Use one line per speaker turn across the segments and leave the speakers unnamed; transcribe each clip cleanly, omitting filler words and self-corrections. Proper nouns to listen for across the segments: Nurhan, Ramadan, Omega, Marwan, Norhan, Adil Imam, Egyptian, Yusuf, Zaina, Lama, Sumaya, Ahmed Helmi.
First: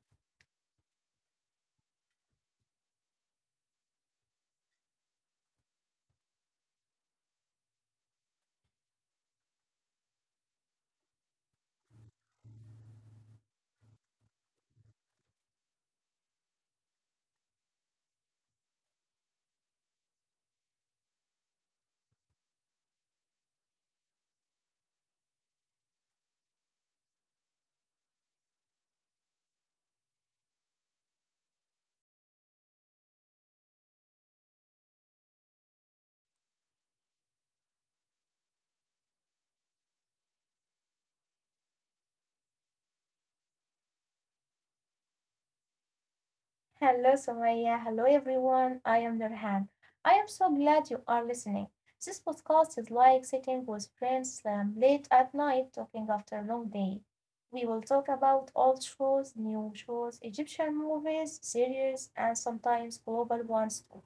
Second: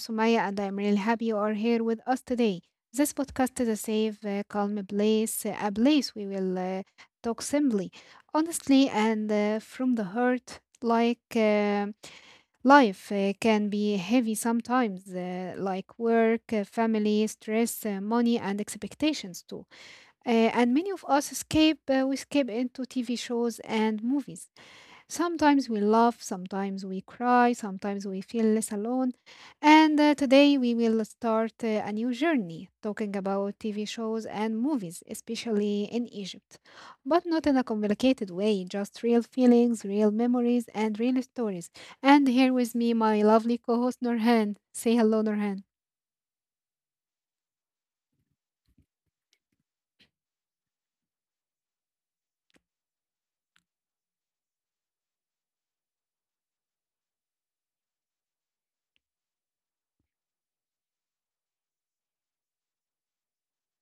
Sumaya, and I am really happy you are here with us today. This podcast is a safe, calm place, a place we will talk simply, honestly, and from the heart. Life can be heavy sometimes, like work, family, stress, money, and expectations too. And many of us escape, we escape into TV shows and movies. Sometimes we laugh, sometimes we cry, sometimes we feel less alone. And Today we will start a new journey talking about TV shows and movies, especially in Egypt. But not in a complicated way, just real feelings, real memories, and real stories. And here with me, my lovely co host Norhan. Say hello, Norhan.
Hello, Sumaya. Hello, everyone. I am Nurhan. I am so glad you are listening. This podcast is like sitting with friends late at night talking after a long day. We will talk about old shows, new shows, Egyptian movies, series, and sometimes global ones too.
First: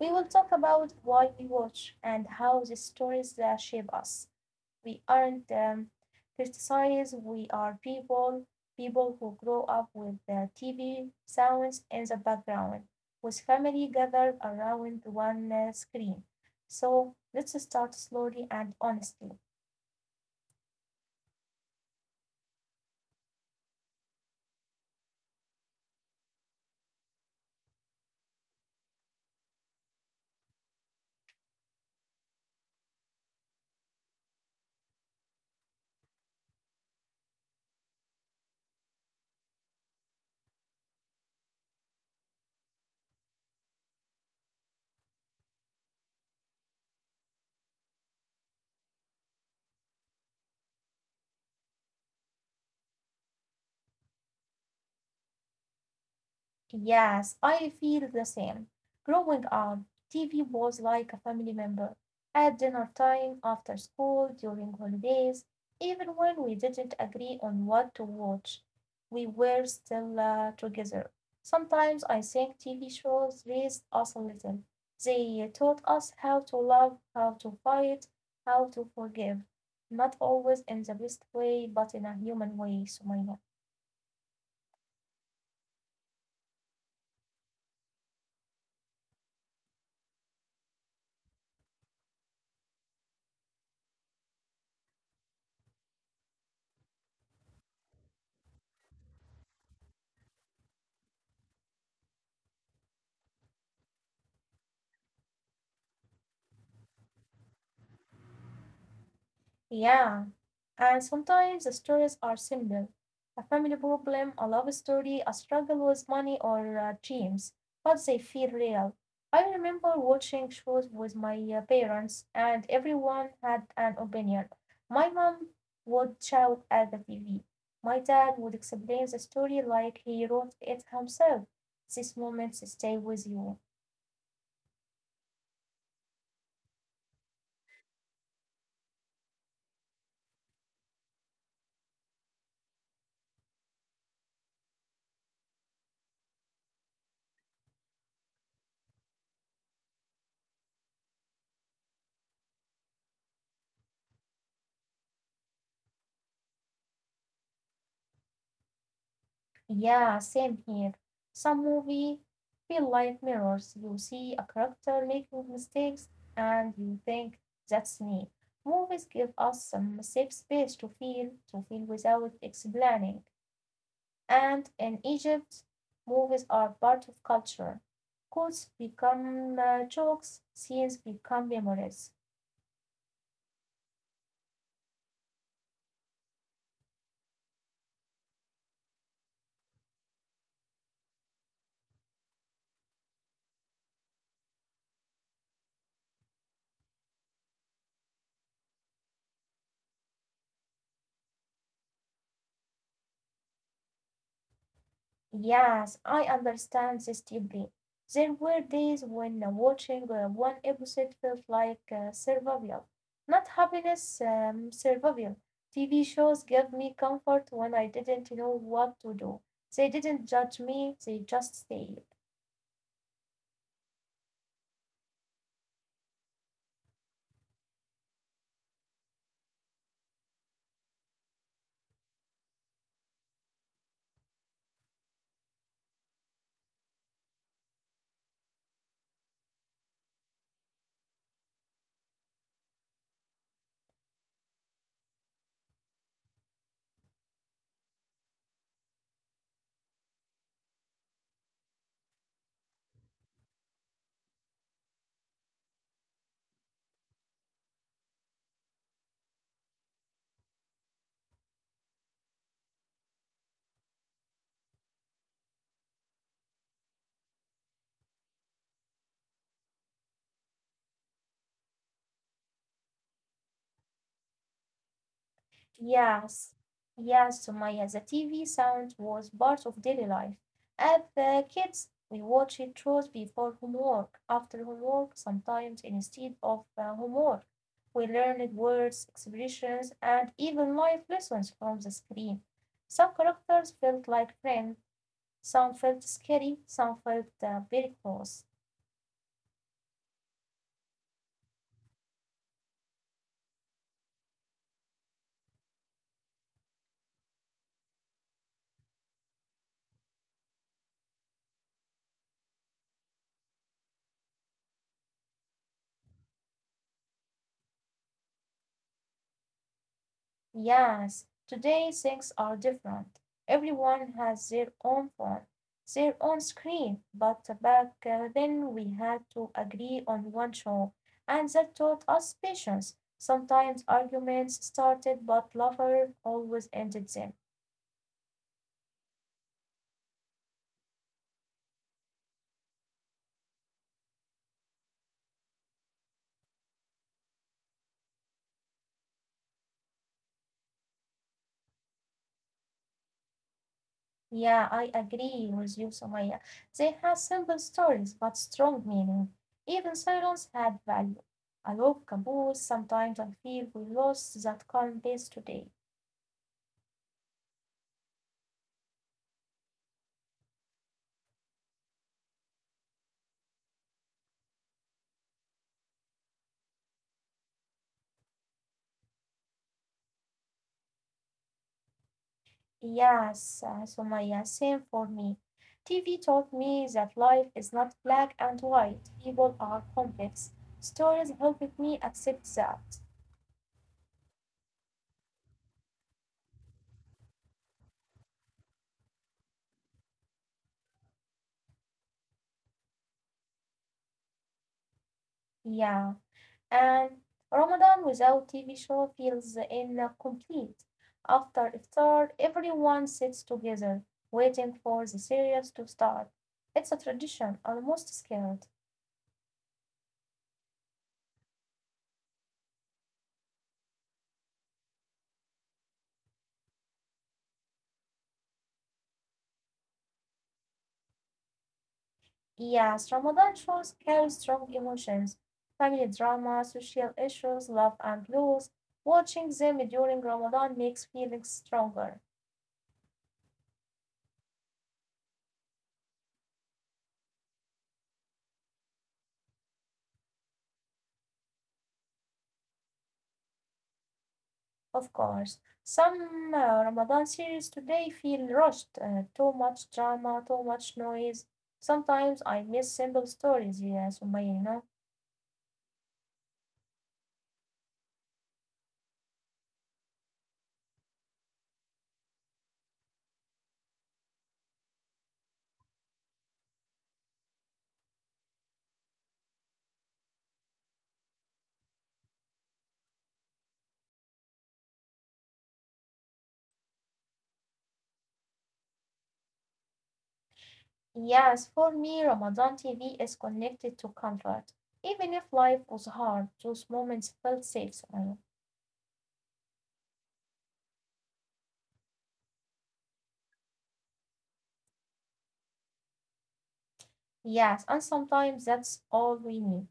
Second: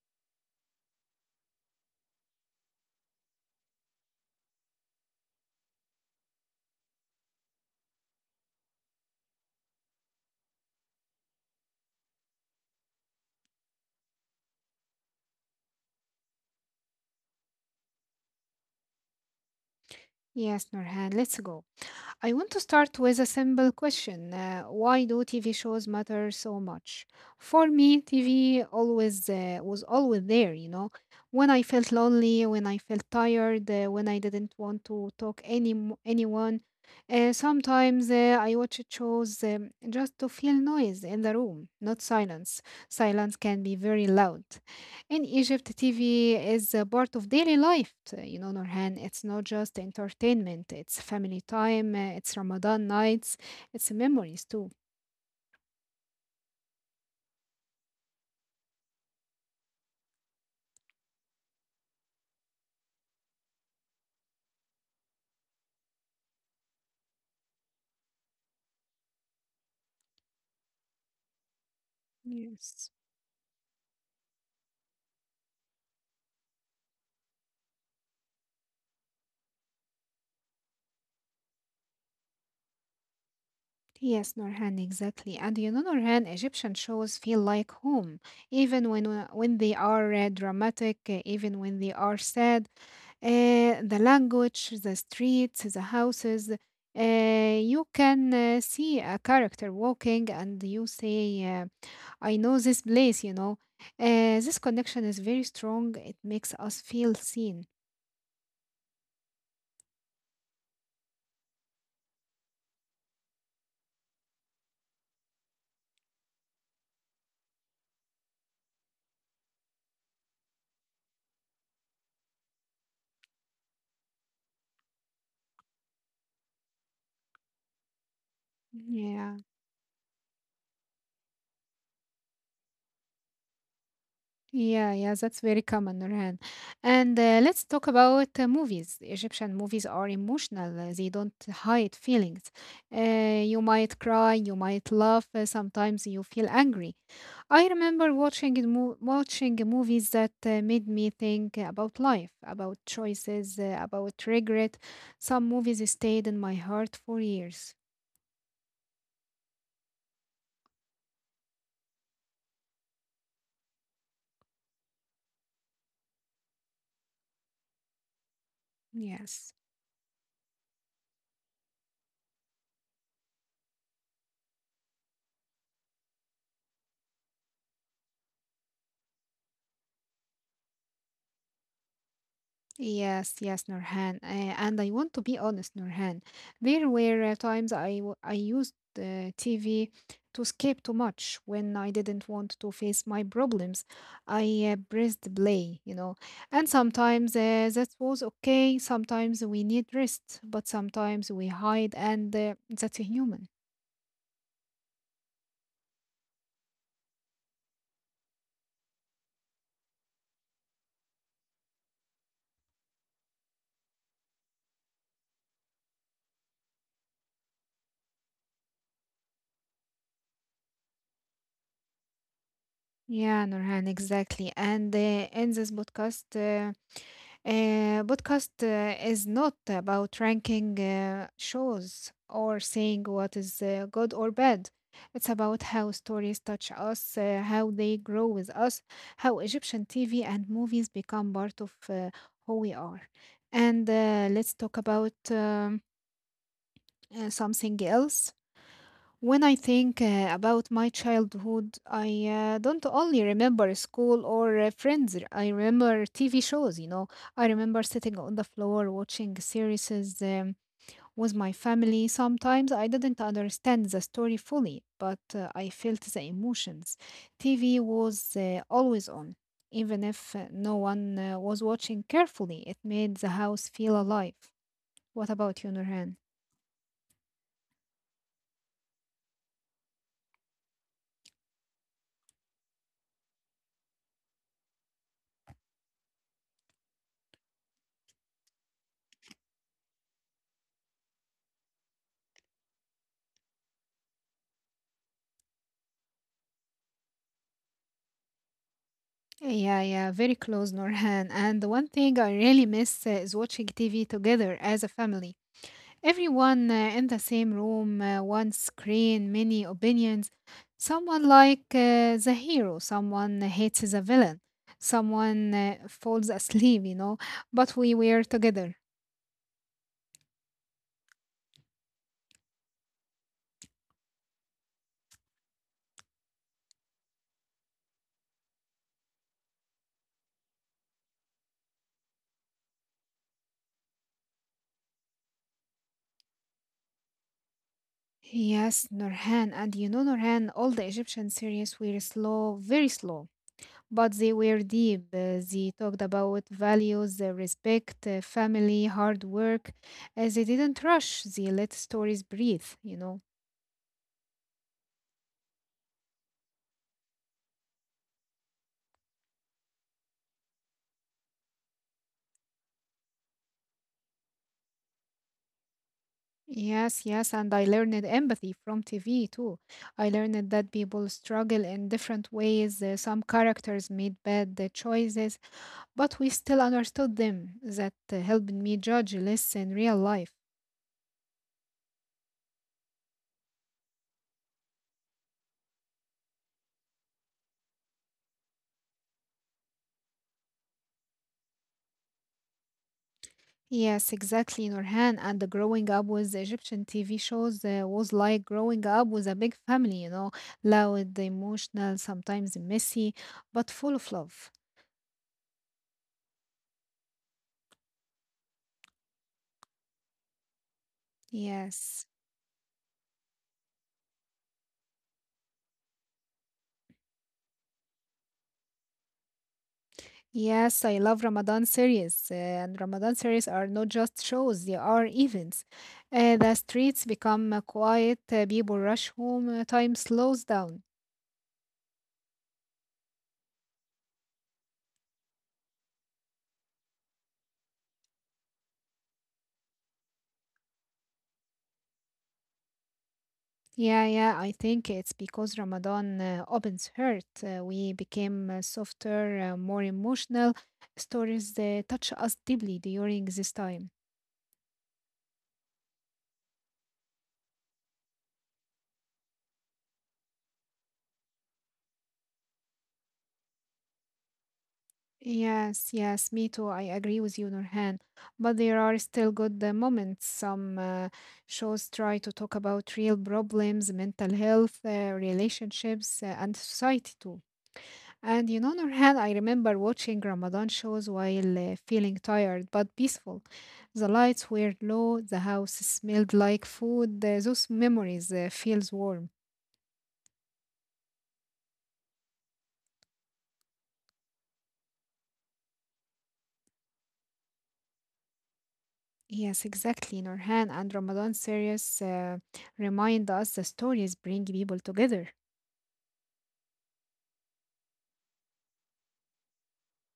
We will talk about why we watch and how the stories shape us. We aren't criticized. We are people, people who grow up with the TV sounds in the background, with family gathered around one screen. So let's start slowly and honestly.
Yes, Norhan, let's go. I want to start with a simple question. Why do TV shows matter so much? For me, TV always uh, was always there, you know. When I felt lonely, when I felt tired, when I didn't want to talk anyone, sometimes I watched shows just to feel noise in the room, not silence. Silence can be very loud. In Egypt, TV is a part of daily life. You know, Norhan, it's not just entertainment, it's family time, it's Ramadan nights, it's memories too.
Yes, I feel the same. Growing up, TV was like a family member. At dinner time, after school, during holidays, even when we didn't agree on what to watch, we were still together. Sometimes I think
Yes.
TV shows raised us a little. They taught us how to love, how to fight, how to forgive. Not always in the best way, but in a human way, Sumaila.
Yes, Norhan, exactly. And you know, Norhan, Egyptian shows feel like home, even when they are dramatic, even when they are sad. The language, the streets, the houses, you can see a character walking and you say, uh, I know this place, you know. This connection is very strong. It makes us feel seen.
Yeah. And sometimes the stories are simple, a family problem, a love story, a struggle with money or dreams, but they feel real. I remember watching shows with my parents, and everyone had an opinion. My mom would shout at the TV. My dad would explain the
Yeah.
story like he wrote it himself. These moments stay with you.
Yeah, yeah, that's very common, Nurhan. And Let's talk about movies. Egyptian movies are emotional, they don't hide feelings. You might cry, you might laugh, sometimes you feel angry. I remember watching movies that made me think about life, about choices, about regret. Some movies stayed in my heart for years.
Yeah, same here. Some movie feel like mirrors. You see a character making mistakes and you think that's me. Movies give
Yes.
us some safe space to feel without explaining. And in Egypt, movies are part of culture. Quotes become jokes, scenes become memories.
Yes, yes, Nurhan. And I want to be honest, Nurhan. There were times I used TV to escape too much when I didn't want to face my problems. I pressed play, you know. And sometimes that was okay. Sometimes we need rest, but sometimes we hide, and that's human.
Yes, I understand this deeply. There were days when watching one episode felt like survival, not happiness, survival. TV shows gave me comfort when I didn't know what to do. They didn't judge me, they just stayed.
Yeah, Nurhan, exactly. And In this podcast, podcast is not about ranking shows or saying what is good or bad. It's about how stories touch us, how they grow with us, how Egyptian TV and movies become part of who we are. And Let's talk about something else. When I think about my childhood, I don't only remember school or friends. I remember TV shows, you know. I remember sitting on the floor watching series um, with my family. Sometimes I didn't understand the story fully, but I felt the emotions. TV was always on, even if no one was watching carefully. It made the house feel alive. What about you, Nurhan?
Yes, yes, Sumaya, the TV sound was part of daily life. As the kids, we watched shows before homework, after homework, sometimes instead of homework. We learned words, expressions, and even life lessons from the screen. Some characters felt like friends, some felt scary, some felt very close.
Yeah, yeah, very close, Norhan. And the one thing I really miss is watching TV together as a family. Everyone in the same room, one screen, many opinions. Someone the hero, someone hates the villain, someone falls asleep, you know, but we were together.
Yes, today things are different. Everyone has their own phone, their own screen, but back then we had to agree on one show, and that taught us patience. Sometimes arguments started, but lover always ended them.
Yes, Norhan. And you know, Norhan, all the Egyptian series were slow, very slow. But they were deep. They talked about values, respect, family, hard work. They didn't rush. They let stories breathe, you know.
Yeah, I agree with you, Somaya. They had simple stories, but strong meaning. Even silence had value. I love Caboose. Sometimes I feel we lost that calm base today.
Yes, yes. And I learned empathy from TV too. I learned that people struggle in different ways. Some characters made bad choices, but we still understood them. That helped me judge less in real life.
Yes, Sumaya, same for me. TV taught me that life is not black and white. People are complex. Stories helped me accept that.
Yes, exactly, Nurhan. And the growing up with the Egyptian TV shows was like growing up with a big family, you know, loud, emotional, sometimes messy, but full of love.
Yeah, and Ramadan without TV show feels incomplete. After
Yes.
iftar, everyone sits together, waiting for the series to start. It's a tradition, almost scared.
Yes, I love Ramadan series. And Ramadan series are not just shows, they are events. The streets become quiet, people rush home, time slows down.
Yes, Ramadan shows carry strong emotions, family drama, social issues, love and loss. Watching them during Ramadan makes feelings stronger,
Yeah, yeah, I think it's because Ramadan opens hurt. We became softer, more emotional. Stories touch us deeply during this time.
of course. Some Ramadan series today feel rushed, too much drama, too much noise. Sometimes I miss simple stories, yes, Umayya, you know.
Yes, yes, me too. I agree with you, Nurhan. But there are still good moments. Some shows try to talk about real problems, mental health, relationships, and society too. And you know, Nurhan, I remember watching Ramadan shows while feeling tired but peaceful. The lights were low, the house smelled like food. Those memories feels warm.
Yes, for me, Ramadan TV is connected to comfort. Even if life was hard, those moments felt safe. Uh,
Yes, exactly, Nurhan. And Ramadan series remind us the stories bring people together.
Yes, and sometimes that's all we need.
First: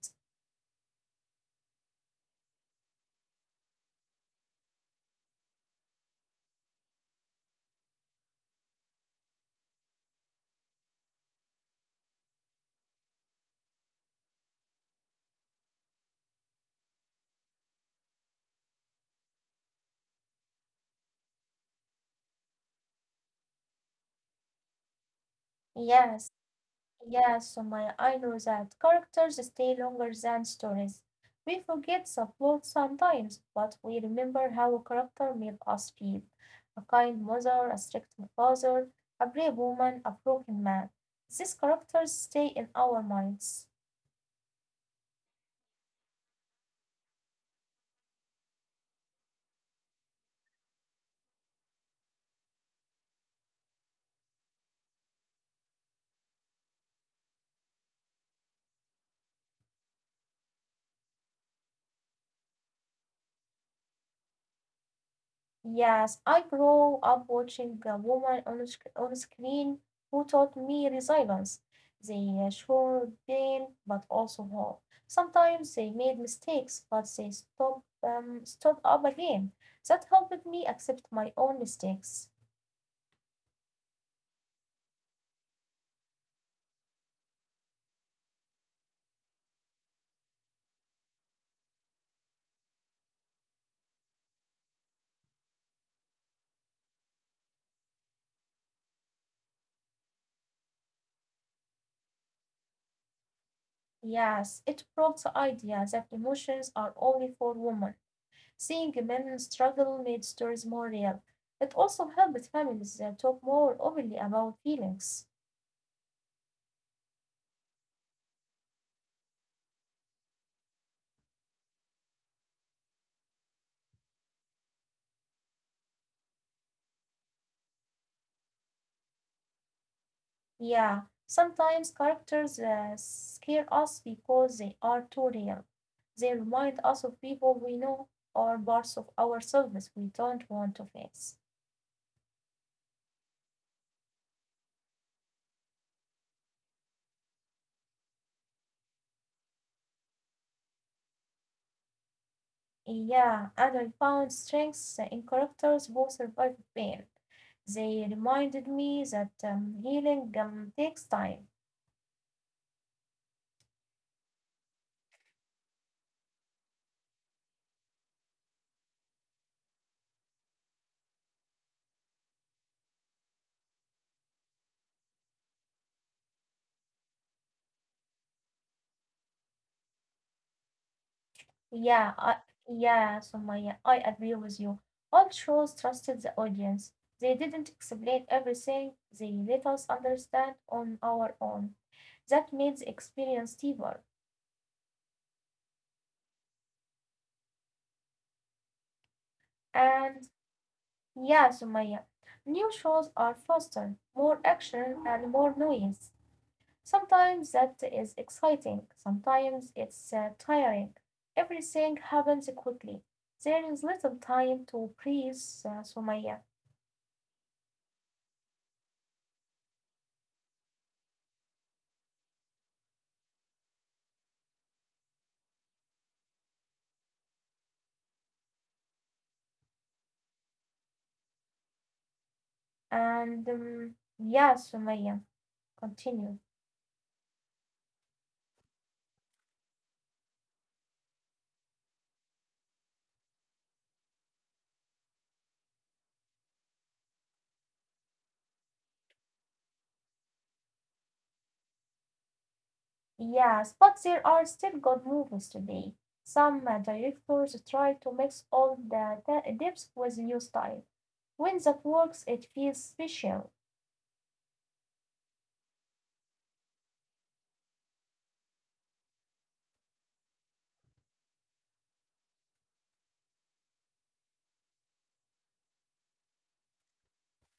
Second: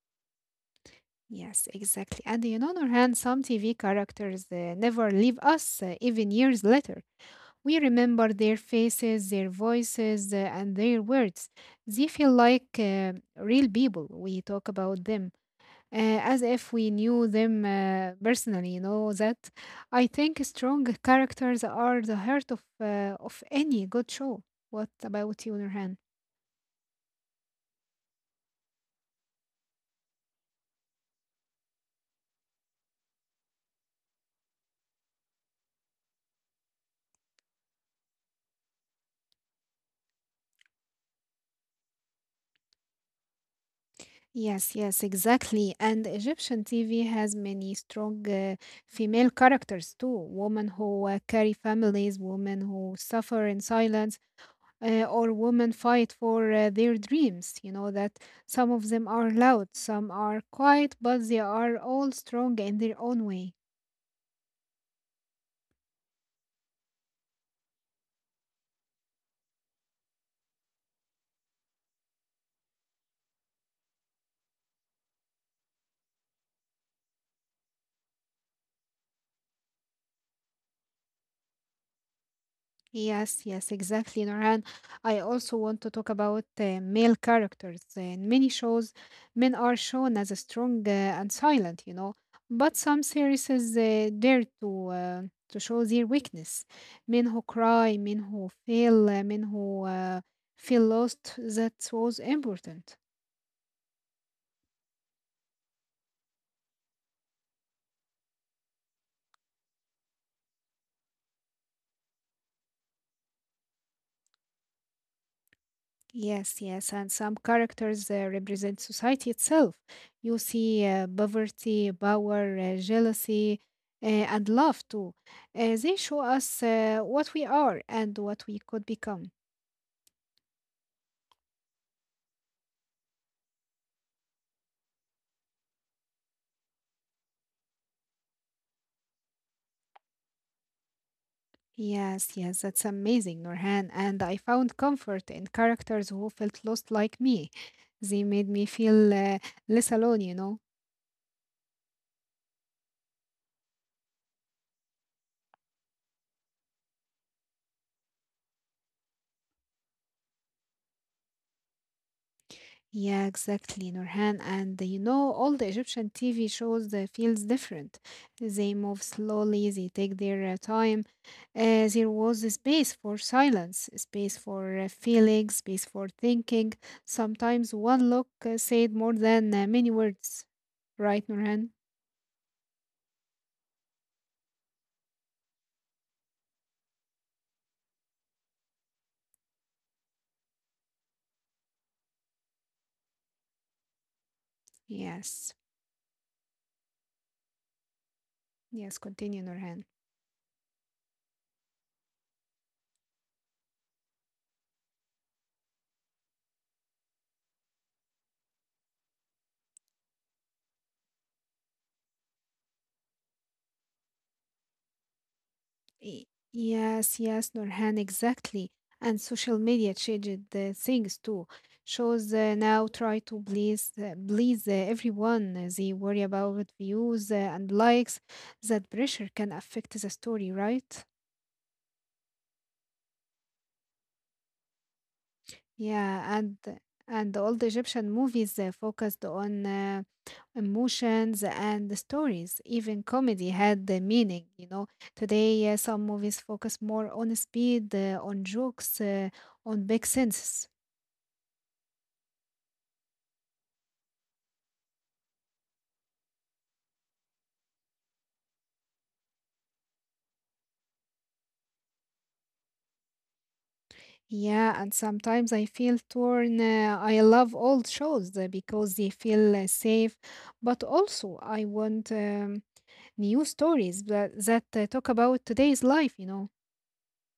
Yes, exactly. And you know, Nurhan, some TV characters never leave us even years later. We remember their faces, their voices, and their words. They feel like real people. We talk about them as if we knew them personally, you know, that I think strong characters are the heart of, of any good show. What about you, Nurhan?
Yes, yes, Sumaya, I know that. Characters stay longer than stories. We forget the plot sometimes, but we remember how a character made us feel. A kind mother, a strict father, a brave woman, a broken man. These characters stay in our minds.
Yes, yes, exactly. And Egyptian TV has many strong female characters too. Women who carry families, women who suffer in silence, or women fight for their dreams. You know, that some of them are loud, some are quiet, but they are all strong in their own way.
Yes, I grew up watching a woman on screen who taught me resilience. They showed pain, but also hope. Sometimes they made mistakes, but they stood up again. That helped me accept my own mistakes.
Yes, yes, exactly, Norhan. I also want to talk about male characters. In many shows, men are shown as strong and silent, you know, but some series dare to show their weakness. Men who cry, men who fail, men who feel lost. That was important.
Yes, it broke the idea that emotions are only for women. Seeing men struggle made stories more real. It also helped families talk more openly about feelings.
Yes, yes, and some characters represent society itself. You see poverty, power, jealousy, and love too. They show us what we are and what we could become.
Yeah, sometimes characters scare us because they are too real. They remind us of people we know or parts of ourselves we don't want to face.
Yes, yes, that's amazing, Norhan. And I found comfort in characters who felt lost like me. They made me feel less alone, you know.
Yeah, and I found strengths in characters who survive pain. They reminded me that healing takes time.
Yeah, exactly, Nurhan. And You know, all the Egyptian TV shows feels different. They move slowly, they take their time. There was a space for silence, a space for feeling, space for thinking. Sometimes one look said more than many words. Right, Nurhan?
Yeah, I, yeah, Sumaya, I agree with you. All shows trusted the audience. They didn't explain everything, they let us understand on our own. That made the experience deeper.
Yes. Yes, continue, Nurhan.
And yeah, Sumaya, new shows are faster, more action, and more noise. Sometimes that is exciting, sometimes it's tiring. Everything happens quickly. There is little time to breathe,
Y-
Sumaya.
Yes, yes, Nurhan, exactly. And social media changed the things too. Shows now try to please everyone. They worry about views and likes. That pressure can affect the story, right?
And yeah, Sumaya, continue.
Yeah, and the old Egyptian movies focused on emotions and the stories. Even comedy had the meaning, you know. Today, some movies focus more on speed, on jokes, on big senses.
Yes, but there are still good movies today. Some directors try to mix all the depths with new style. When that works, it feels special.
Yeah, and sometimes I feel torn. I love old shows because they feel safe, but also I want new stories that talk about today's life, you know.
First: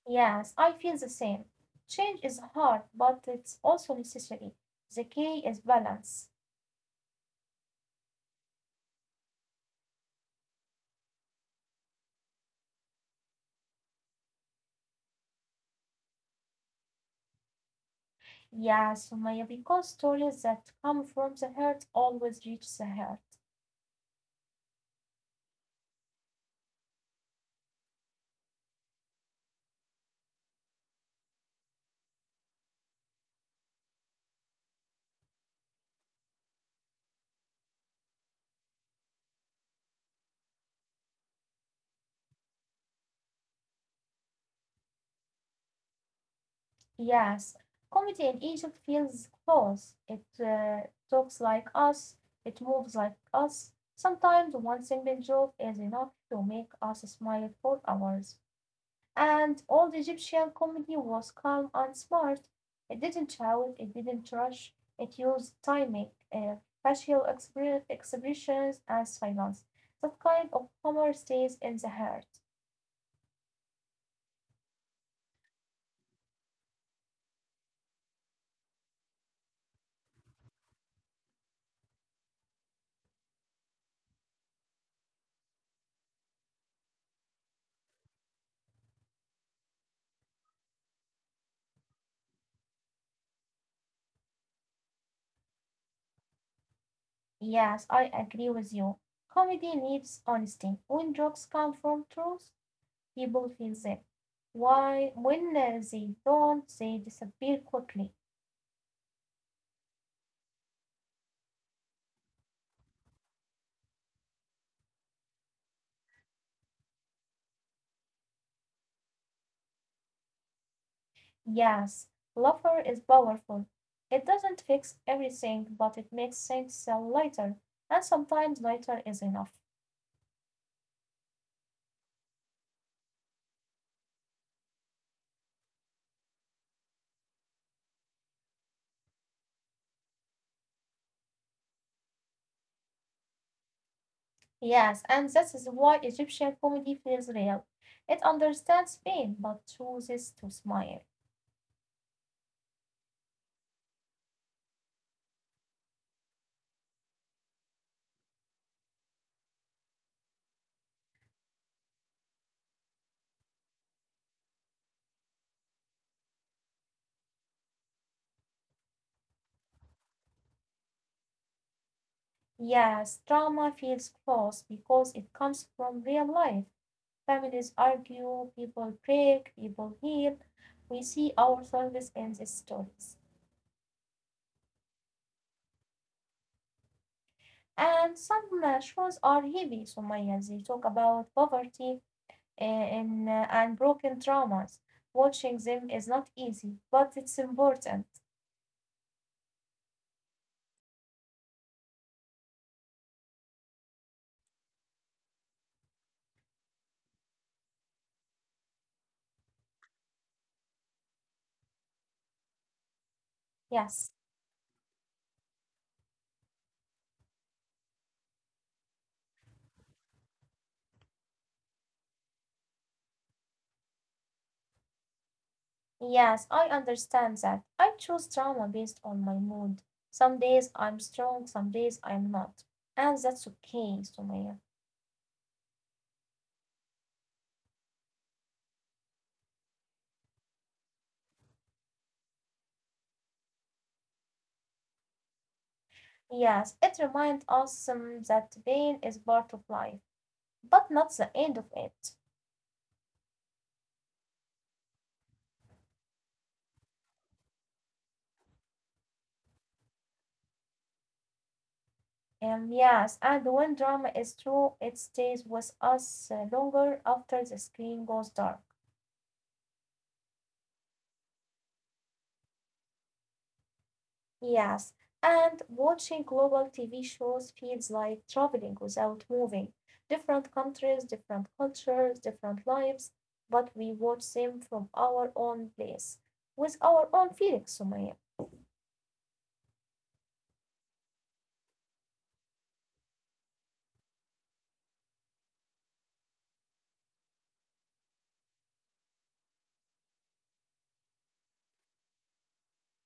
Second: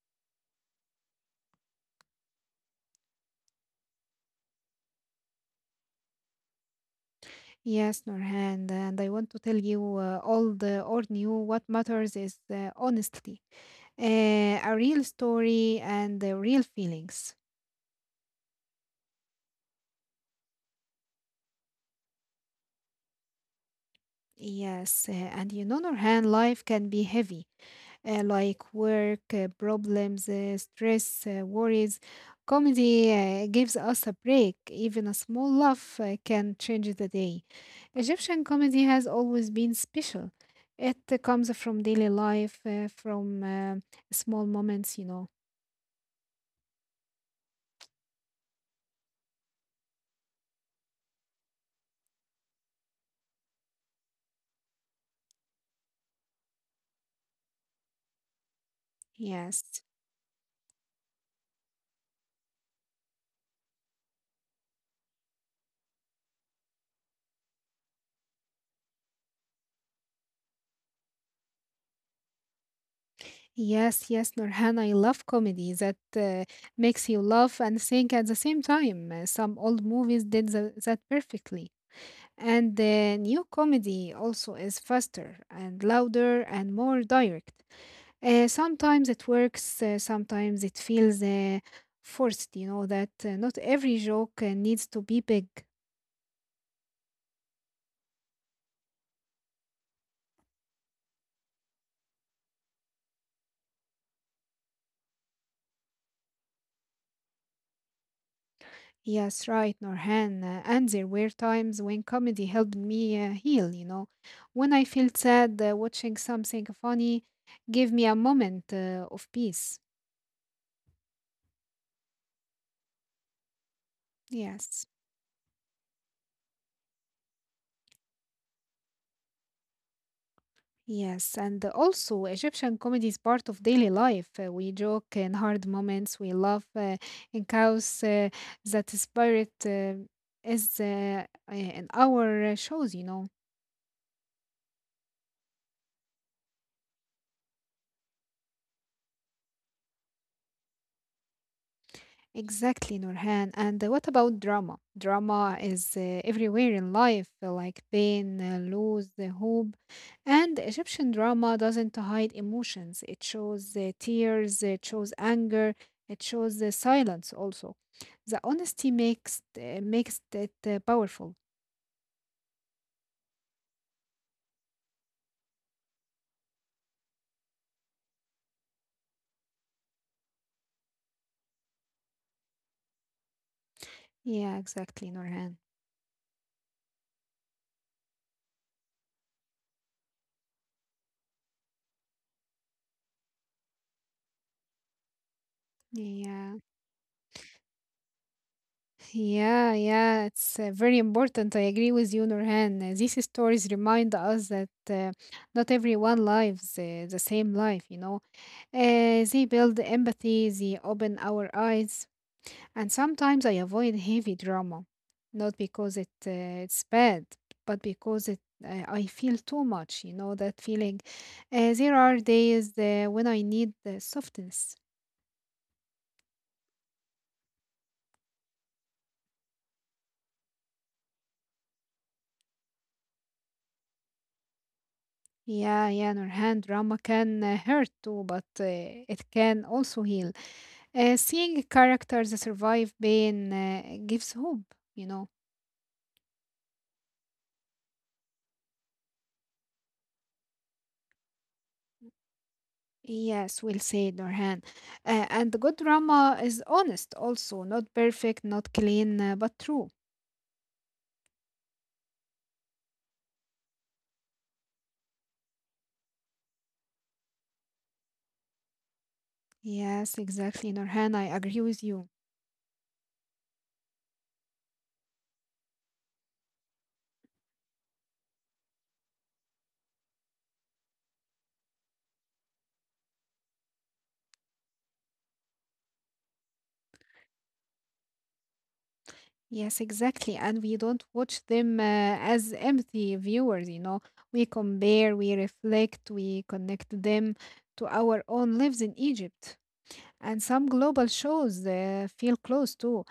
Yes, I feel the same. Change is hard, but it's also necessary. The key is balance.
Yes, Norhan, and I want to tell you all the or new what matters is honesty, a real story and real feelings.
Yes, Sumaya, because stories that come from the heart always reach the heart.
Yes, and you know, Nurhan, life can be heavy, like work, problems, stress, worries. Comedy gives us a break. Even a small laugh can change the day. Egyptian comedy has always been special. It comes from daily life, from small moments, you know.
Yes, comedy in Egypt feels close. It talks like us, it moves like us. Sometimes one single joke is enough to make us smile for hours. And
Yes.
old Egyptian comedy was calm and smart. It didn't shout, it didn't rush, it used timing, expressions, and silence. That kind of humor stays in the heart.
Yes, yes, Nurhan, I love comedy that makes you laugh and think at the same time. Some old movies did that perfectly. And the new comedy also is faster and louder and more direct. Sometimes it works, sometimes it feels forced, you know, that not every joke needs to be big.
Yes, I agree with you. Comedy needs honesty. When jokes come from truth, people feel them. Why, when they don't, they disappear quickly.
Yes, right, Norhan. And there were times when comedy helped me heal, you know. When I felt sad, watching something funny gave me a moment of peace.
Yes, laughter is powerful. It doesn't
Yes,
fix everything, but it makes things lighter, and sometimes lighter is enough.
yes. And also, Egyptian comedy is part of daily life. We joke in hard moments, we laugh in chaos. That spirit is in our shows, you know.
Yes, and that is why Egyptian comedy feels real. It understands pain, but chooses to smile.
Exactly, Nurhan. And What about drama? Drama is everywhere in life, like pain, loss, hope. And Egyptian drama doesn't hide emotions. It shows tears, it shows anger, it shows silence also. The honesty makes it powerful.
Yes, drama feels close because it comes from real life. Families argue, people break, people heal. We see ourselves in these stories.
Yeah, exactly, Nurhan.
And some shows are heavy, Sumaya. They talk about poverty and broken traumas. Watching them is not
Yeah.
easy, but it's important.
Yeah, yeah, it's very important. I agree with you, Nurhan. These stories remind us that not everyone lives the same life, They build empathy, they open our eyes, and sometimes I avoid
Yes.
heavy drama, not because it it's bad, but because it I feel too much, that feeling. There are days when I need the softness.
Yes, I understand that. I choose drama based on my mood. Some days I'm strong, some days I'm not. And that's okay, Sumaya.
Yeah, yeah, Nurhan, drama can hurt too, but it can also heal. Seeing characters survive pain gives hope, you know.
Yes, it reminds us that pain is part of life, but not the end of it.
Yes, we'll say it, Nurhan. And the good drama is honest also, not perfect, not clean, but true.
Yes, and when drama is true, it stays with us longer after the screen goes dark.
Yes, exactly, Nurhan. I agree with you.
Yes, and watching global TV shows feels like traveling without moving. Different countries, different cultures, different lives, but we watch them from our own place, with our own feelings, Sumaya.
Yes, exactly. And we don't watch them as empty viewers. We compare, we reflect, we connect them to our own lives in Egypt. And some global shows feel close too,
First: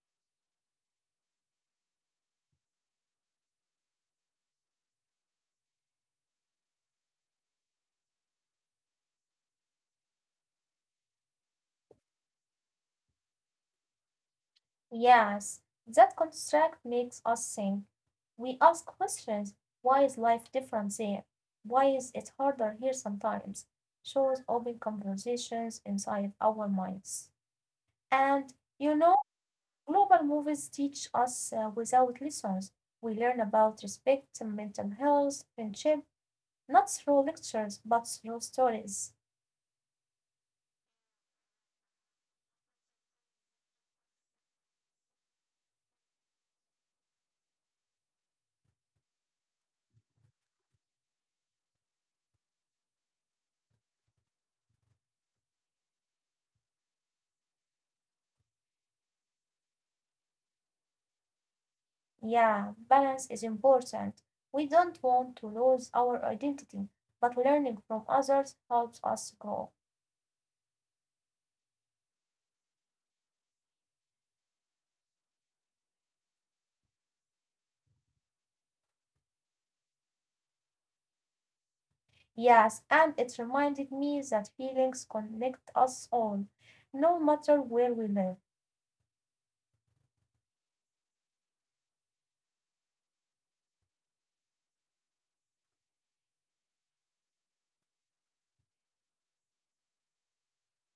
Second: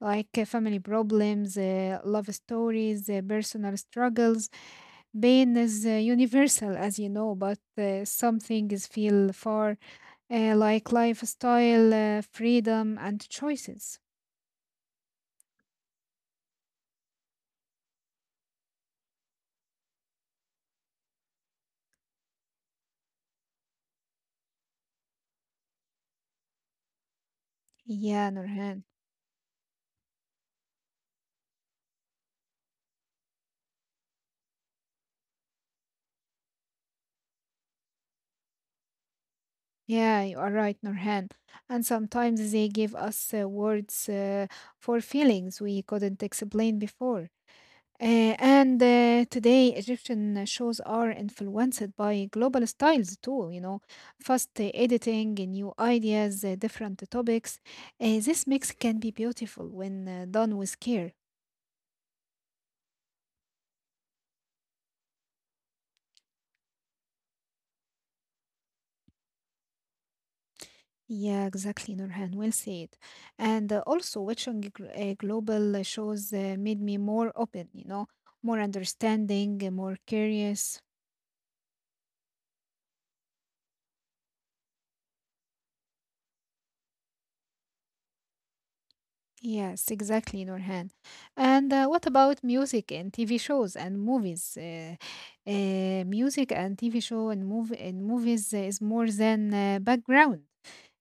like family problems, love stories, personal struggles. Pain is universal, as you know, but some things feel far, like lifestyle, freedom, and choices.
Yes, that construct makes us think. We ask questions. Why is life different there? Why is it harder here sometimes? Shows open conversations inside our minds.
Yeah,
And
Nurhan.
you know, global movies teach us without lessons. We learn about respect, mental health, friendship, not through lectures, but through stories.
Yeah, you are right, Nurhan. And sometimes they give us words for feelings we couldn't explain before. And Today, Egyptian shows are influenced by global styles too, fast editing, new ideas, different topics. This mix can be beautiful when done with care.
Yeah, balance is important. We don't want to lose our identity, but learning from others helps us grow.
Yeah, exactly, Nurhan. Well said. And also, watching global shows made me more open, more understanding, more curious.
Yes, and it reminded me that feelings connect us all, no matter where we live.
Yes, exactly, Nurhan. And what about music and TV shows and movies? Music and TV show and movies is more than background.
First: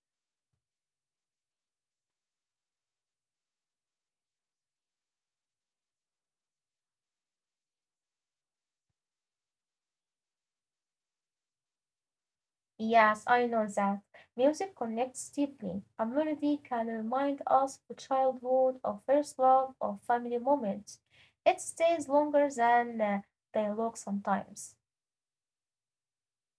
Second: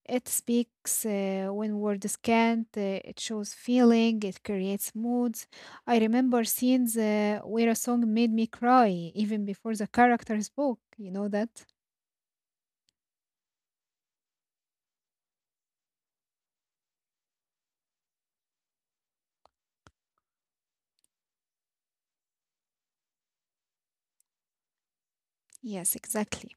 It speaks when words can't. It shows feeling. It creates moods. I remember scenes where a song made me cry even before the character spoke. You know that?
Yes, I know that. Music connects deeply. A melody can remind us of childhood, of first love, of family moments. It stays longer than dialogue sometimes.
Yes, exactly.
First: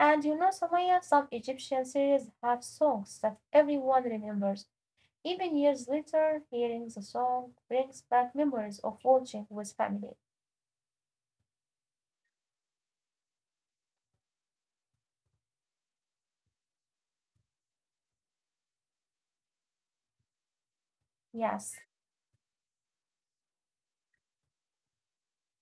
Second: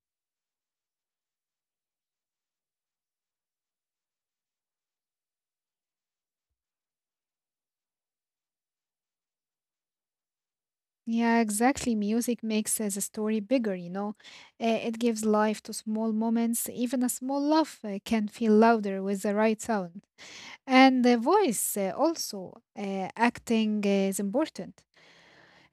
And you know, Samaya, some Egyptian series have songs that everyone remembers. Even years later, hearing the song brings back memories of watching with family.
Yeah, exactly. Music makes the story bigger. It gives life to small moments. Even a small laugh can feel louder with the right sound. And the voice
Yes,
also, acting is important.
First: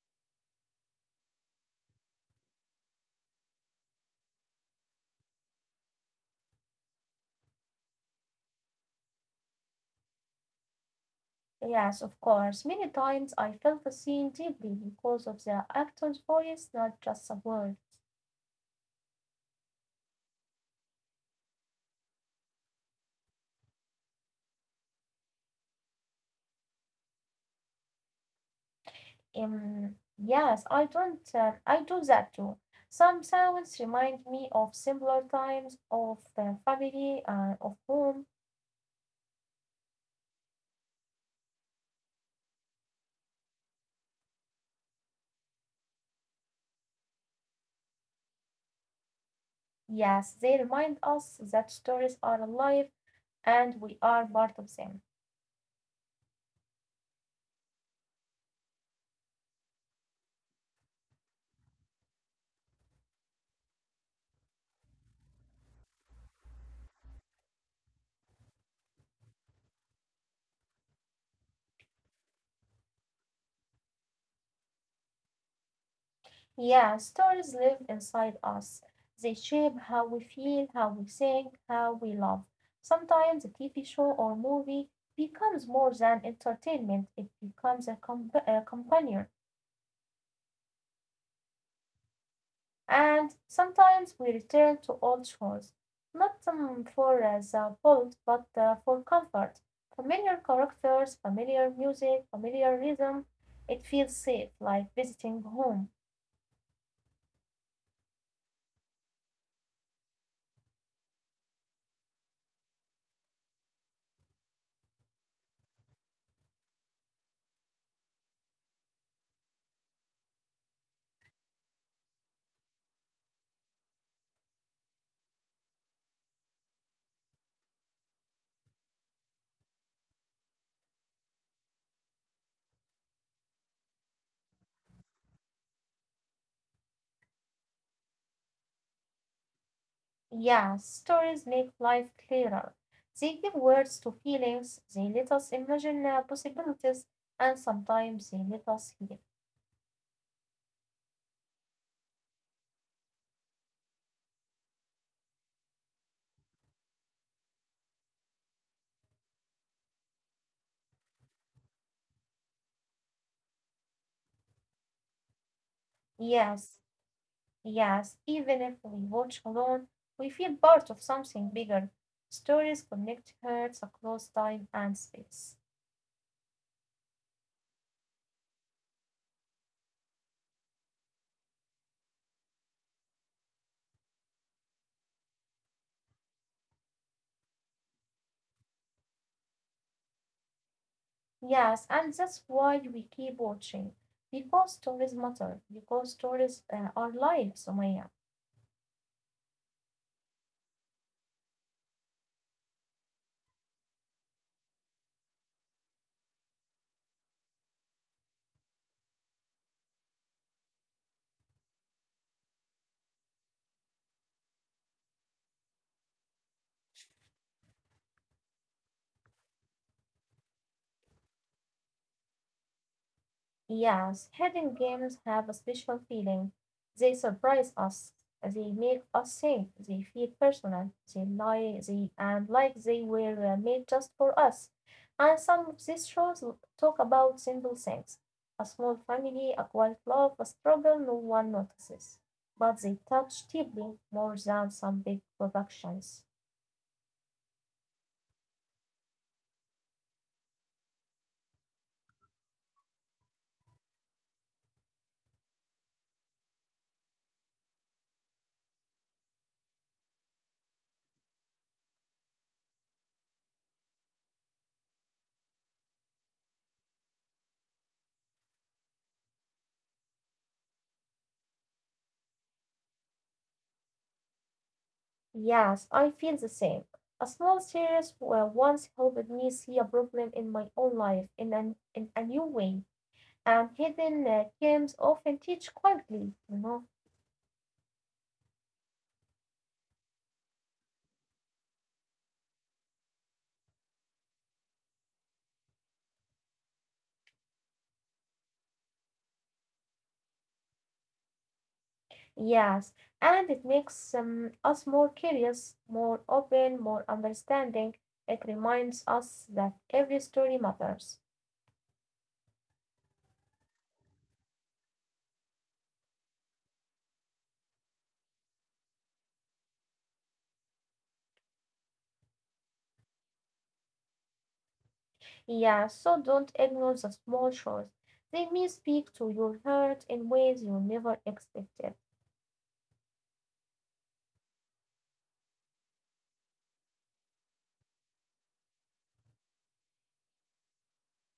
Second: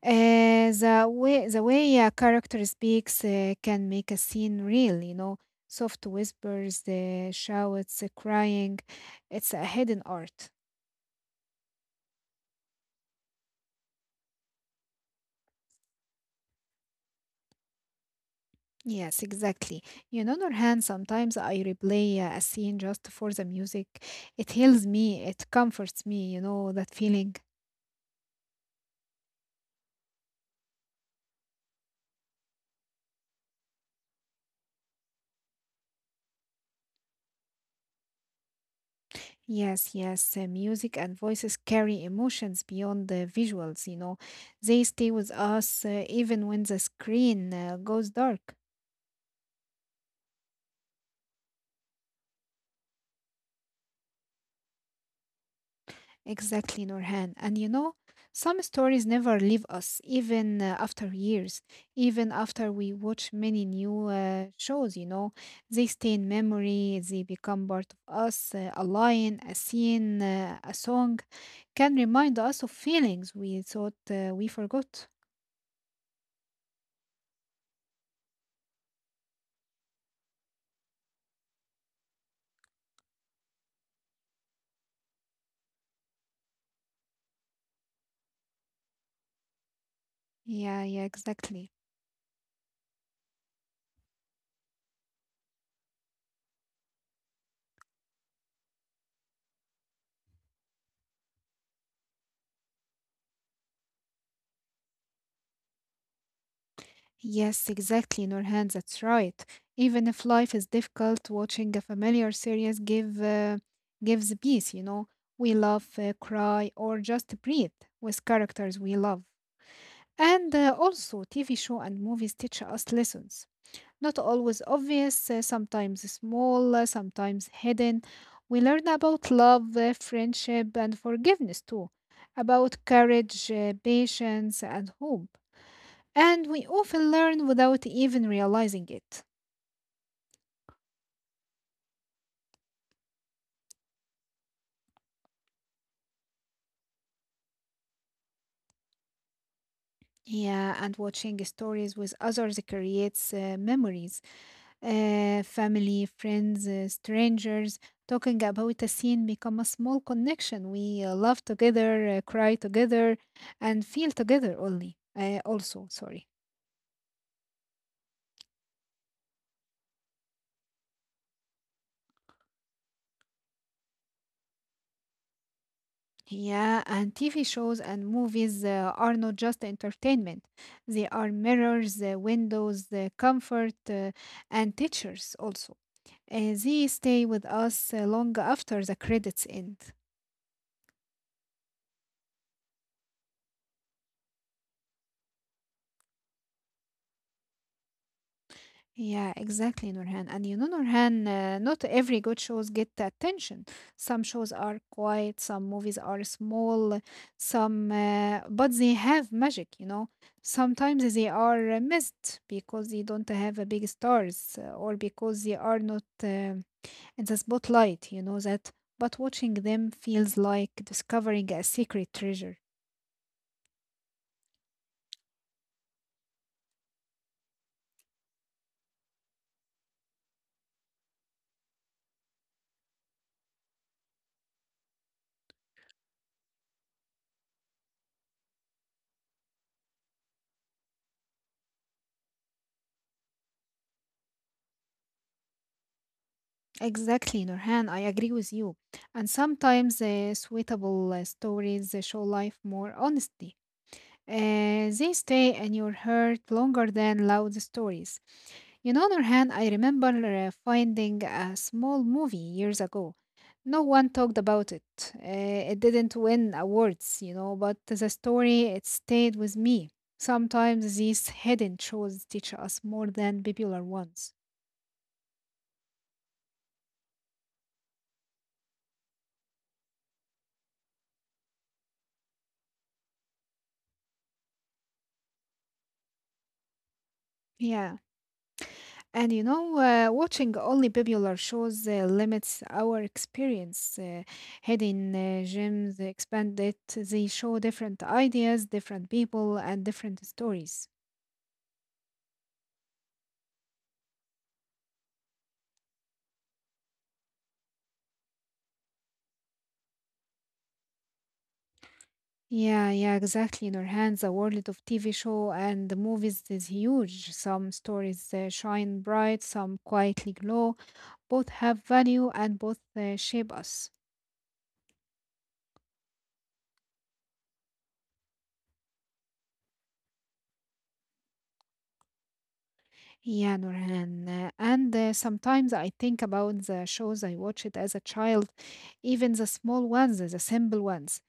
The way a character speaks can make a scene real, you know. Soft whispers, the shouts, the crying. It's a hidden art.
yes, of course. Many times I felt the scene deeply because of the actor's voice, not just the word.
Yes, exactly. And on the other hand, sometimes I replay a scene just for the music. It heals me, it comforts me, that feeling.
Yes, I don't. I do that too. Some sounds remind me of simpler times, of family, of home.
Yes, yes, music and voices carry emotions beyond the visuals, you know. They stay with us even when the screen goes dark.
Yes, they remind us that stories are alive and we are part of them.
Exactly, Norhan. And you know, some stories never leave us, even after years, even after we watch many new shows, you know. They stay in memory, they become part of us. A line, a scene, a song can remind us of feelings we thought we forgot.
Yeah, stories live inside us. They shape how we feel, how we think, how we love. Sometimes a TV show or movie becomes more than entertainment, it becomes a a companion.
Yeah, yeah, exactly.
And sometimes we return to old shows, not for the plot but for comfort, familiar characters, familiar music, familiar rhythm. It feels safe, like visiting home.
Yes, exactly, Nurhan, that's right. Even if life is difficult, watching a familiar series gives peace, you know. We laugh, cry, or just breathe with characters we love. And also, TV show and movies teach us lessons. Not always obvious, sometimes small, sometimes hidden. We learn about love, friendship, and forgiveness too, about courage, patience, and hope. And we often learn without even realizing it.
Yeah, stories make life clearer. They give words to feelings, they let us imagine possibilities, and sometimes they let us heal.
Yeah, and watching stories with others creates memories. Family, friends, strangers, talking about a scene become a small connection. We laugh together, cry together, and feel together only. Also, sorry.
Yes. Yes, even if we watch alone, we feel part of something bigger. Stories connect hearts across time and space.
Yeah, and TV shows and movies are not just entertainment. They are mirrors, windows, comfort, and teachers also. They stay with us long after the credits end.
Yes, and that's why we keep watching. Because stories matter. Because stories are life, Sumaya.
Yeah, exactly, Nurhan. And you know, Nurhan, not every good shows get the attention. Some shows are quiet, some movies are small, some, but they have magic, you know. Sometimes they are missed because they don't have a big stars or because they are not in the spotlight, you know that. But watching them feels like discovering a secret treasure.
Yes, hidden games have a special feeling. They surprise us. They make us think. They feel personal. They lie. They and like they were made just for us. And some of these talk about simple things: a small family, a quiet love, a struggle no one notices. But they touch deeply more than some big productions.
Exactly, Nurhan. I agree with you. And sometimes suitable stories show life more honestly. They stay in your heart longer than loud stories. You know, Nurhan, I remember finding a small movie years ago. No one talked about it. It didn't win awards, you know, but the story, it stayed with me. Sometimes these hidden shows teach us more than popular ones.
Yes, I feel the same. A once helped me see a problem in my own life in a new way, and hidden games often teach quietly, you know.
Yeah. And you know, watching only popular shows limits our experience. Hidden gems expanded, they show different ideas, different people, and different stories.
Yes, and it makes us more curious, more open, more understanding. It reminds us that every story matters.
Yeah, yeah, exactly. Nurhan, the world of TV show and the movies is huge. Some stories shine bright, some quietly glow. Both have value and both shape us.
Yeah, so don't ignore the small chores. They may speak to your heart in ways you never expected.
Yeah, Nurhan. And sometimes I think about the shows I watched as a child, even the small ones, the simple ones.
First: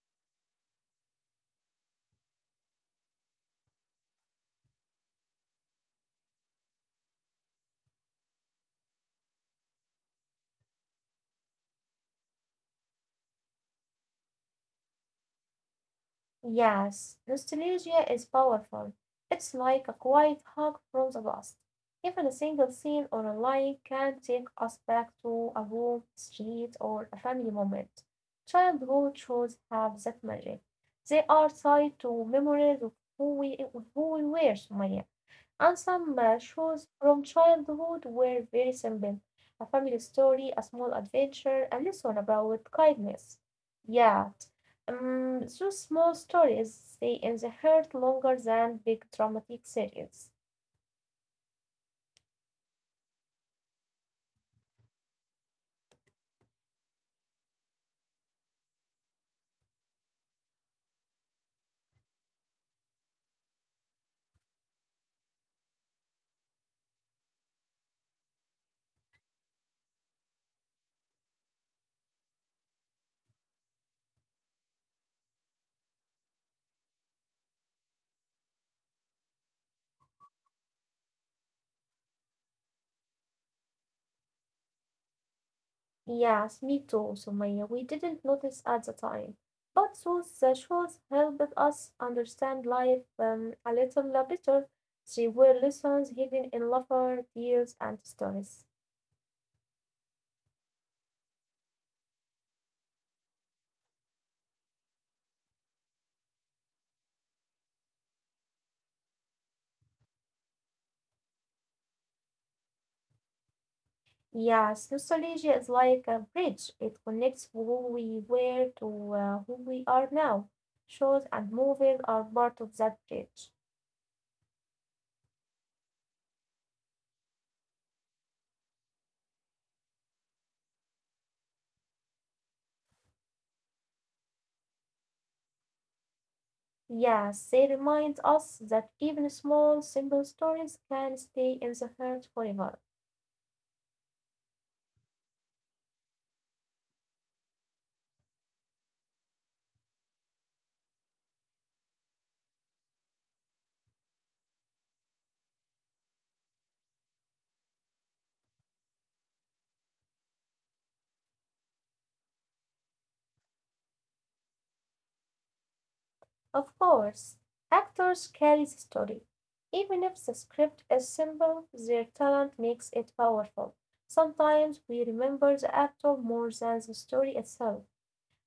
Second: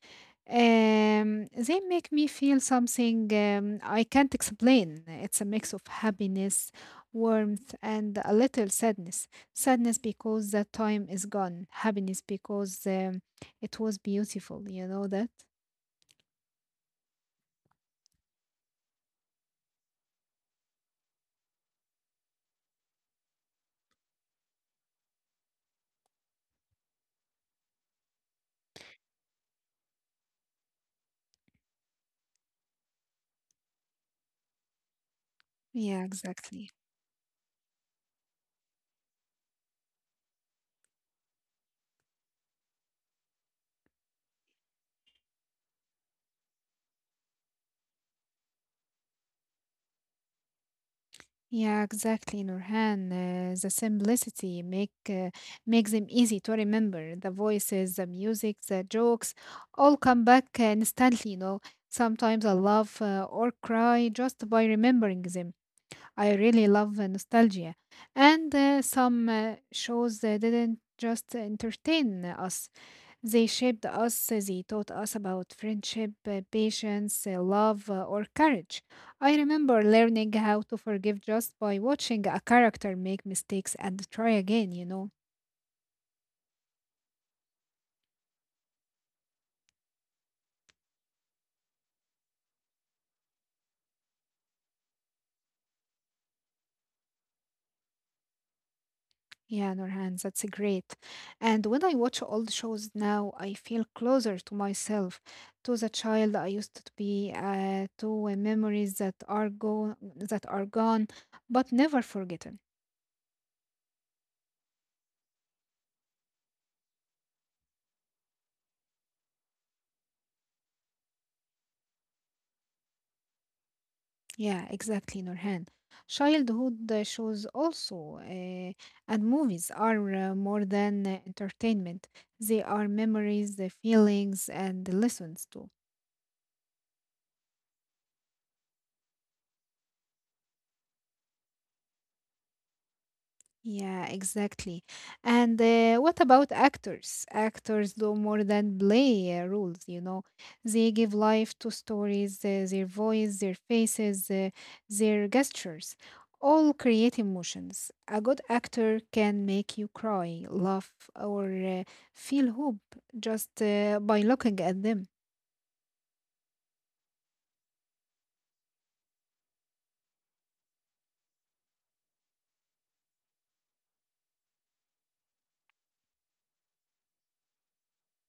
They make me feel something I can't explain. It's a mix of happiness, warmth, and a little sadness. Sadness because that time is gone, happiness because it was beautiful. You know that?
Yes, nostalgia is powerful. It's like a quiet hug from the past. Even a single scene or a line can take us back to a room, street, or a family moment. Childhood shows have that magic. They are tied to memories of who we, who we were, Sumaya. And
Yeah,
some
exactly.
shows from childhood were very simple, a family story, a small adventure, a lesson about kindness. Yeah. Those small stories stay in the heart longer than big dramatic series.
Yeah, exactly, Nurhan. The simplicity make makes them easy to remember. The voices, the music, the jokes, all come back instantly. You know, sometimes I laugh or cry just by remembering them. I really love nostalgia, and some shows didn't just entertain us. They shaped us, they taught us about friendship, patience, love, or courage. I remember learning how to forgive just by watching a character make mistakes and try again, you know.
Yes, me too, Sumaya. We didn't notice at the time. But those shows helped us understand life a little better. They were lessons hidden in laughter, tears, and stories.
Yeah, Nurhan, that's great. And when I watch old shows now, I feel closer to myself, to the child I used to be, to memories that are go that are gone but never forgotten.
Yes, nostalgia is like a bridge. It connects who we were to who we are now. Shows and movies are part of that bridge.
Yeah, exactly, Nurhan. Childhood shows also and movies are more than entertainment. They are memories, the feelings, and the lessons too.
Yes, they remind us that even small, simple stories can stay in the heart forever.
Yeah, exactly. And what about actors? Actors do more than play roles, you know. They give life to stories, their voice, their faces, their gestures, all create emotions. A good actor can make you cry, laugh, or feel hope just by looking at them.
Of course, actors carry the story. Even if the script is simple, their talent makes it powerful. Sometimes we remember the actor more than the story itself.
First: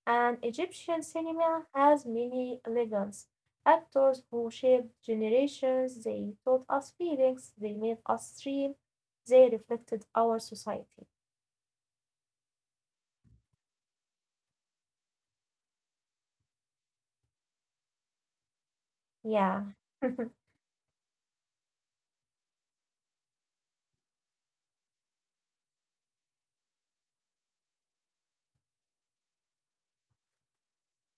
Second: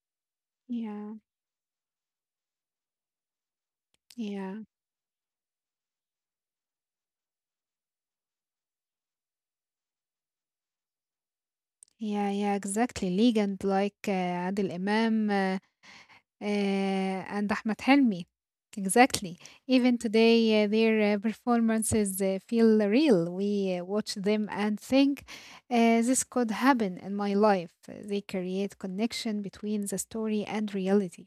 And Egyptian
Yeah,
cinema has many legends, actors who
yeah,
shaped generations, they taught us feelings, they made us dream, they reflected our society.
yeah, exactly. Ligand like Adil Imam. And Ahmed Helmi. Exactly.
Yeah.
Even today, their performances feel real. We watch them and think, this could happen in my life. They create connection between the story and reality.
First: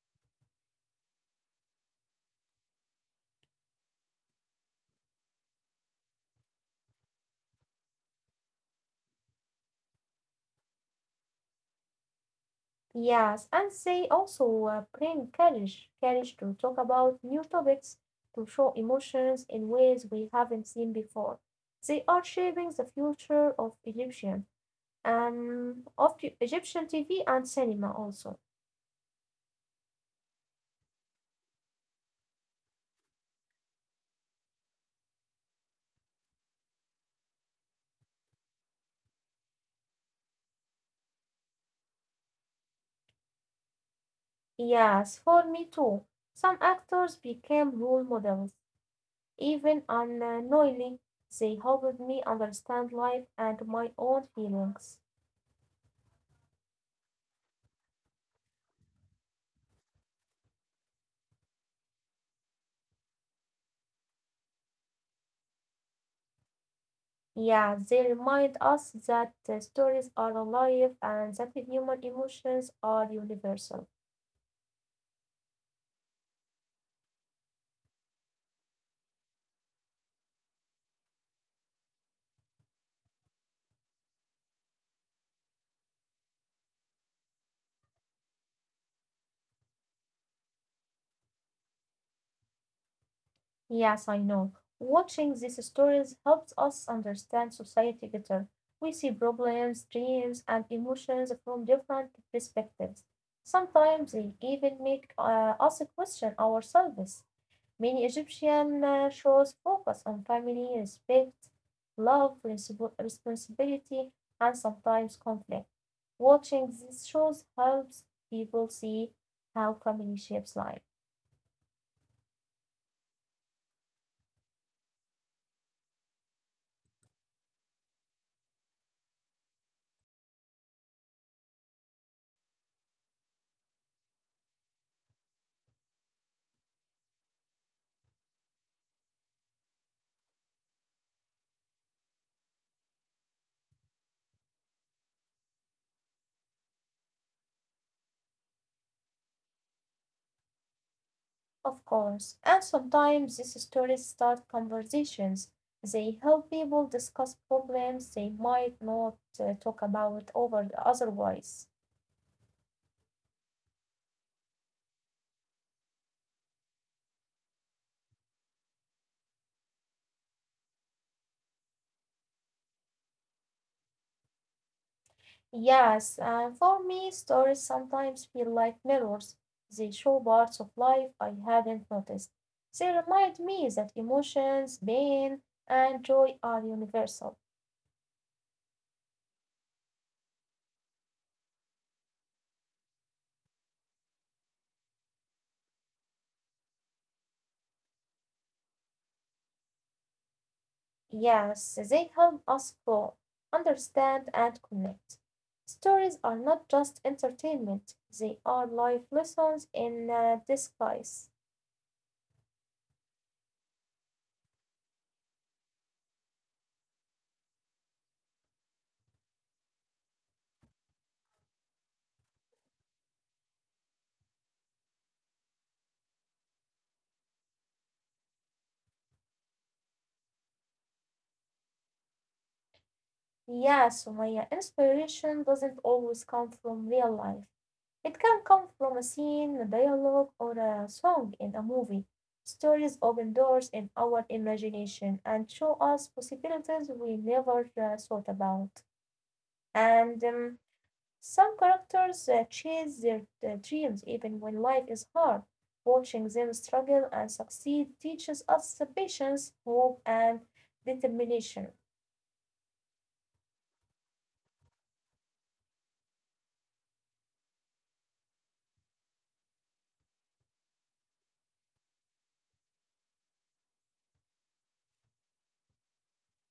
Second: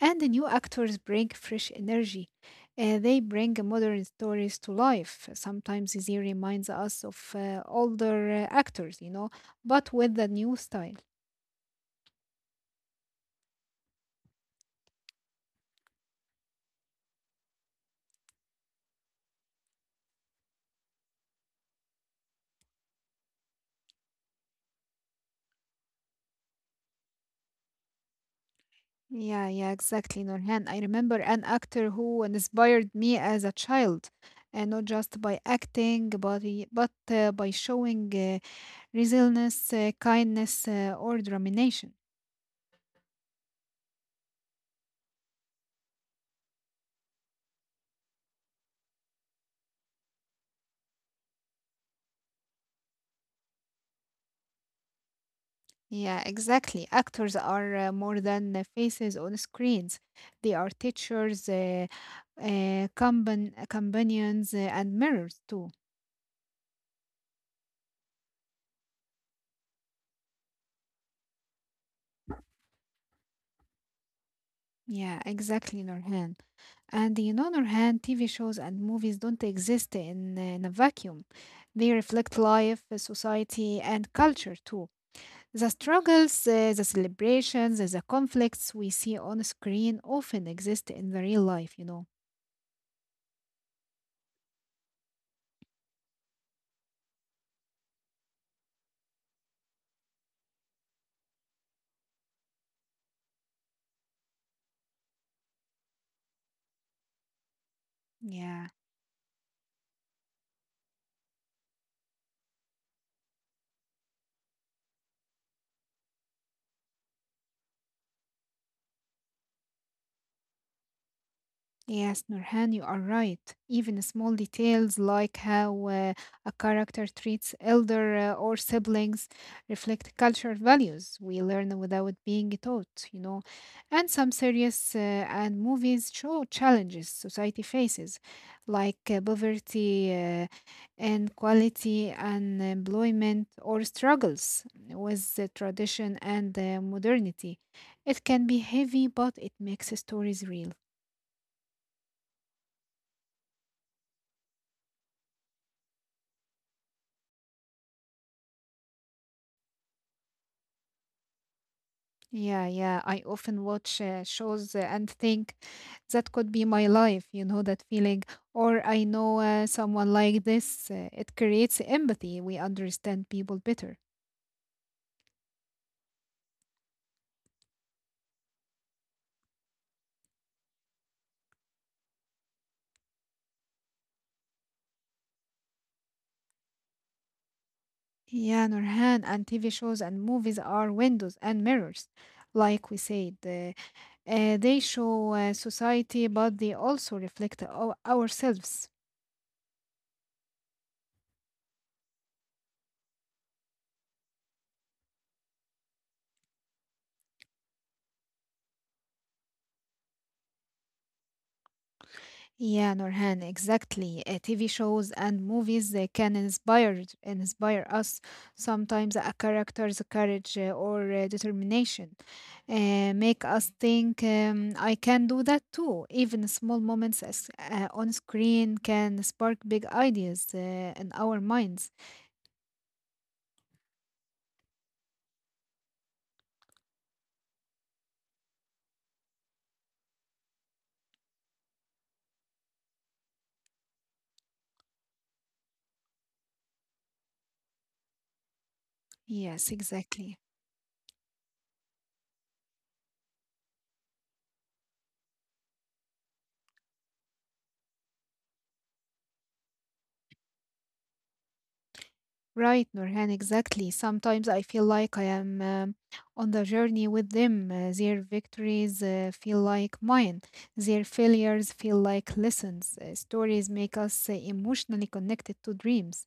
And the new actors bring fresh energy. They bring modern stories to life. Sometimes they reminds us of older actors, you know, but with a new style.
Yes, and they also bring courage, courage to talk about new topics, to show emotions in ways we haven't seen before. They are shaping the future of Egyptian TV and cinema also.
Yeah, yeah, exactly, Nurhan. I remember an actor who inspired me as a child, and not just by acting, but by showing resilience, kindness, or determination.
Yes, for me too. Some actors became role models, even unknowingly. They helped me understand life and my own feelings.
Yeah, exactly. Actors are more than faces on screens. They are teachers, uh, companions, and mirrors too.
Yeah, they remind us that the stories are alive and that human emotions are universal.
Yeah, exactly, Nurhan. And in other hand, TV shows and movies don't exist in a vacuum. They reflect life, society, and culture too. The struggles, the celebrations, the conflicts we see on screen often exist in the real life, you know.
Yes, I know. Watching these stories helps us understand society better. We see problems, dreams, and emotions from different perspectives. Sometimes they even make us question ourselves. Many
Yeah.
Egyptian shows focus on family, respect, love, responsibility, and sometimes conflict. Watching these shows helps people see how family shapes life.
Yes, Nurhan, you are right. Even small details like how a character treats elder or siblings reflect cultural values we learn without being taught, you know. And some series and movies show challenges society faces, like poverty, inequality, unemployment, or struggles with the tradition and modernity. It can be heavy, but it makes stories real.
Of course, and sometimes these stories start conversations. They help people discuss problems they might not talk about over otherwise.
Yeah, yeah. I often watch shows and think that could be my life, that feeling. Or I know someone like this. It creates empathy. We understand people better.
Yes, and for me, stories sometimes feel like mirrors. They show parts of life I hadn't noticed. They remind me that emotions, pain, and joy are universal.
Yeah, Nurhan, and TV shows and movies are windows and mirrors. Like we said, they show society, but they also reflect our, ourselves.
Yes, they help us grow, understand, and connect. Stories are not just entertainment, they are life lessons in disguise.
Yeah, Nurhan, exactly. TV shows and movies they can inspire us. Sometimes a character's courage or determination make us think I can do that too. Even small moments as, on screen can spark big ideas in our minds.
Yes, Sumaya, inspiration doesn't always come from real life. It can come from a scene, a dialogue, or a song in a movie. Stories open doors in our imagination and show us possibilities we never thought about.
Yes,
And
exactly.
some characters chase their dreams even when life is hard. Watching them struggle and succeed teaches us patience, hope, and determination.
Right, Nurhan, exactly. Sometimes I feel like I am on the journey with them. Their victories feel like mine. Their failures feel like lessons. Stories make us emotionally connected to dreams.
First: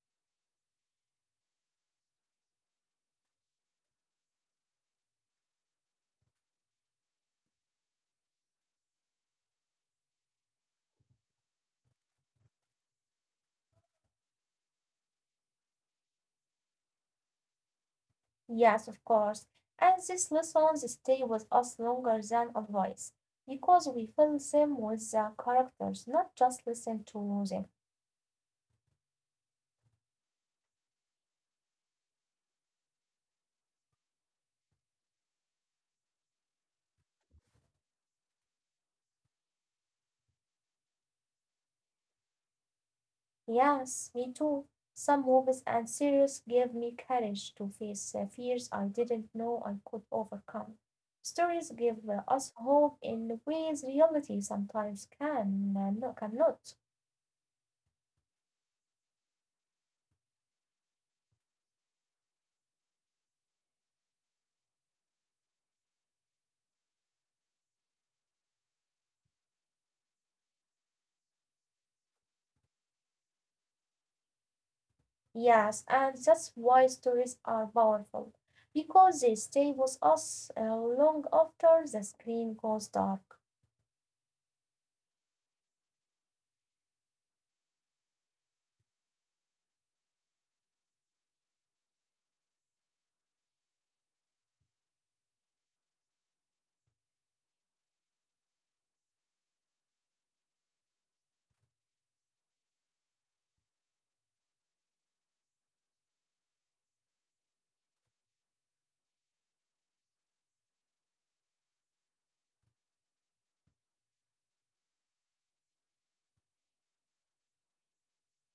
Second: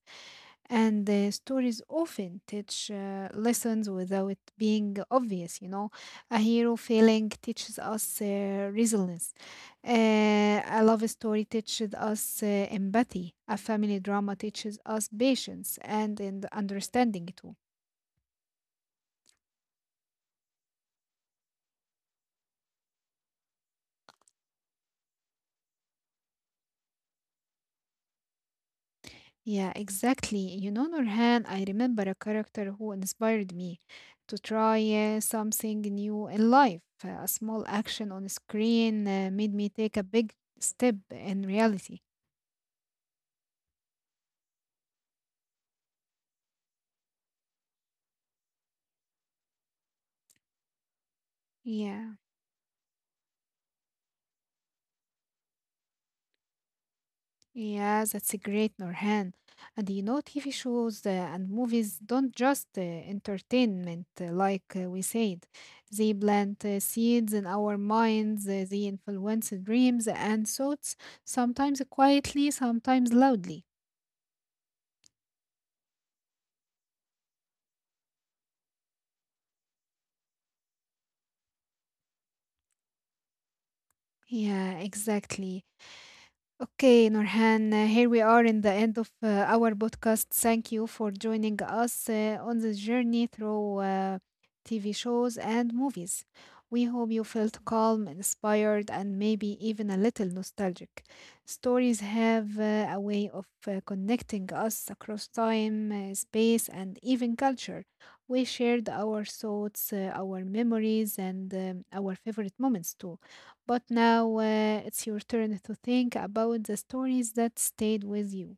And the stories often teach lessons without being obvious, you know. A hero failing teaches us resilience. A love story teaches us empathy. A family drama teaches us patience and understanding too.
Yes, of course. And these lessons stay with us longer than advice because we fill them with the characters, not just listen to them.
Yeah, exactly. You know, Nurhan, I remember a character who inspired me to try something new in life. A small action on screen made me take a big step in reality.
Yes, me too. Some movies and series gave me courage to face fears I didn't know I could overcome. Stories give
Yeah,
us hope in ways reality sometimes cannot.
yeah, that's a great, Norhan. And you know, TV shows and movies don't just entertainment, like we said. They plant seeds in our minds, they influence dreams and thoughts, sometimes quietly, sometimes loudly.
Yes, and that's why stories are powerful because they stay with us long after the screen goes dark.
Yeah, exactly. Okay, Nurhan, here we are in the end of our podcast. Thank you for joining us on this journey through TV shows and movies. We hope you felt calm, inspired, and maybe even a little nostalgic. Stories have a way of connecting us across time, space, and even culture. We shared our thoughts, our memories, and our favorite moments too. But now it's your turn to think about the stories that stayed with you.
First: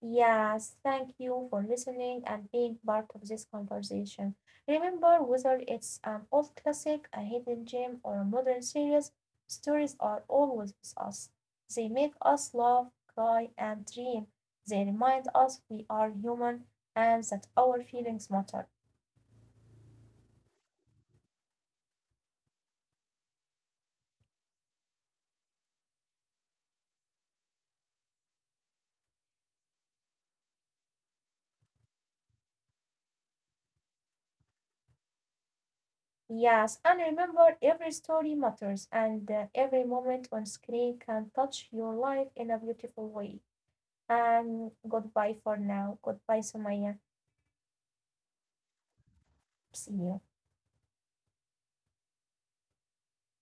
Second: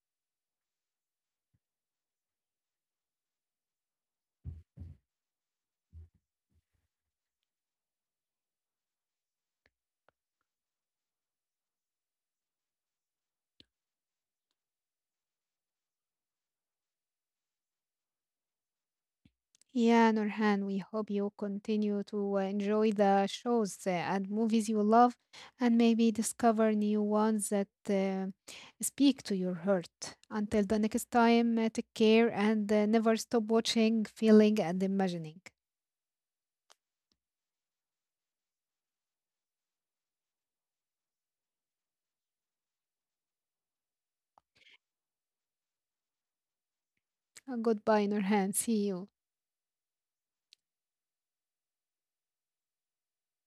Yes, thank you for listening and being part of this conversation. Remember, whether it's an old classic, a hidden gem, or a modern series, stories are always with us. They make us laugh, cry, and dream. They remind us we are human and that our feelings matter.
Yeah, Nurhan, we hope you continue to enjoy the shows and movies you love and maybe discover new ones that speak to your heart. Until the next time, take care and never stop watching, feeling, and imagining.
Yes, and remember, every story matters, and every moment on screen can touch your life in a beautiful way. And goodbye for now. Goodbye, Sumaya.
Goodbye, Nurhan. See you.
See you.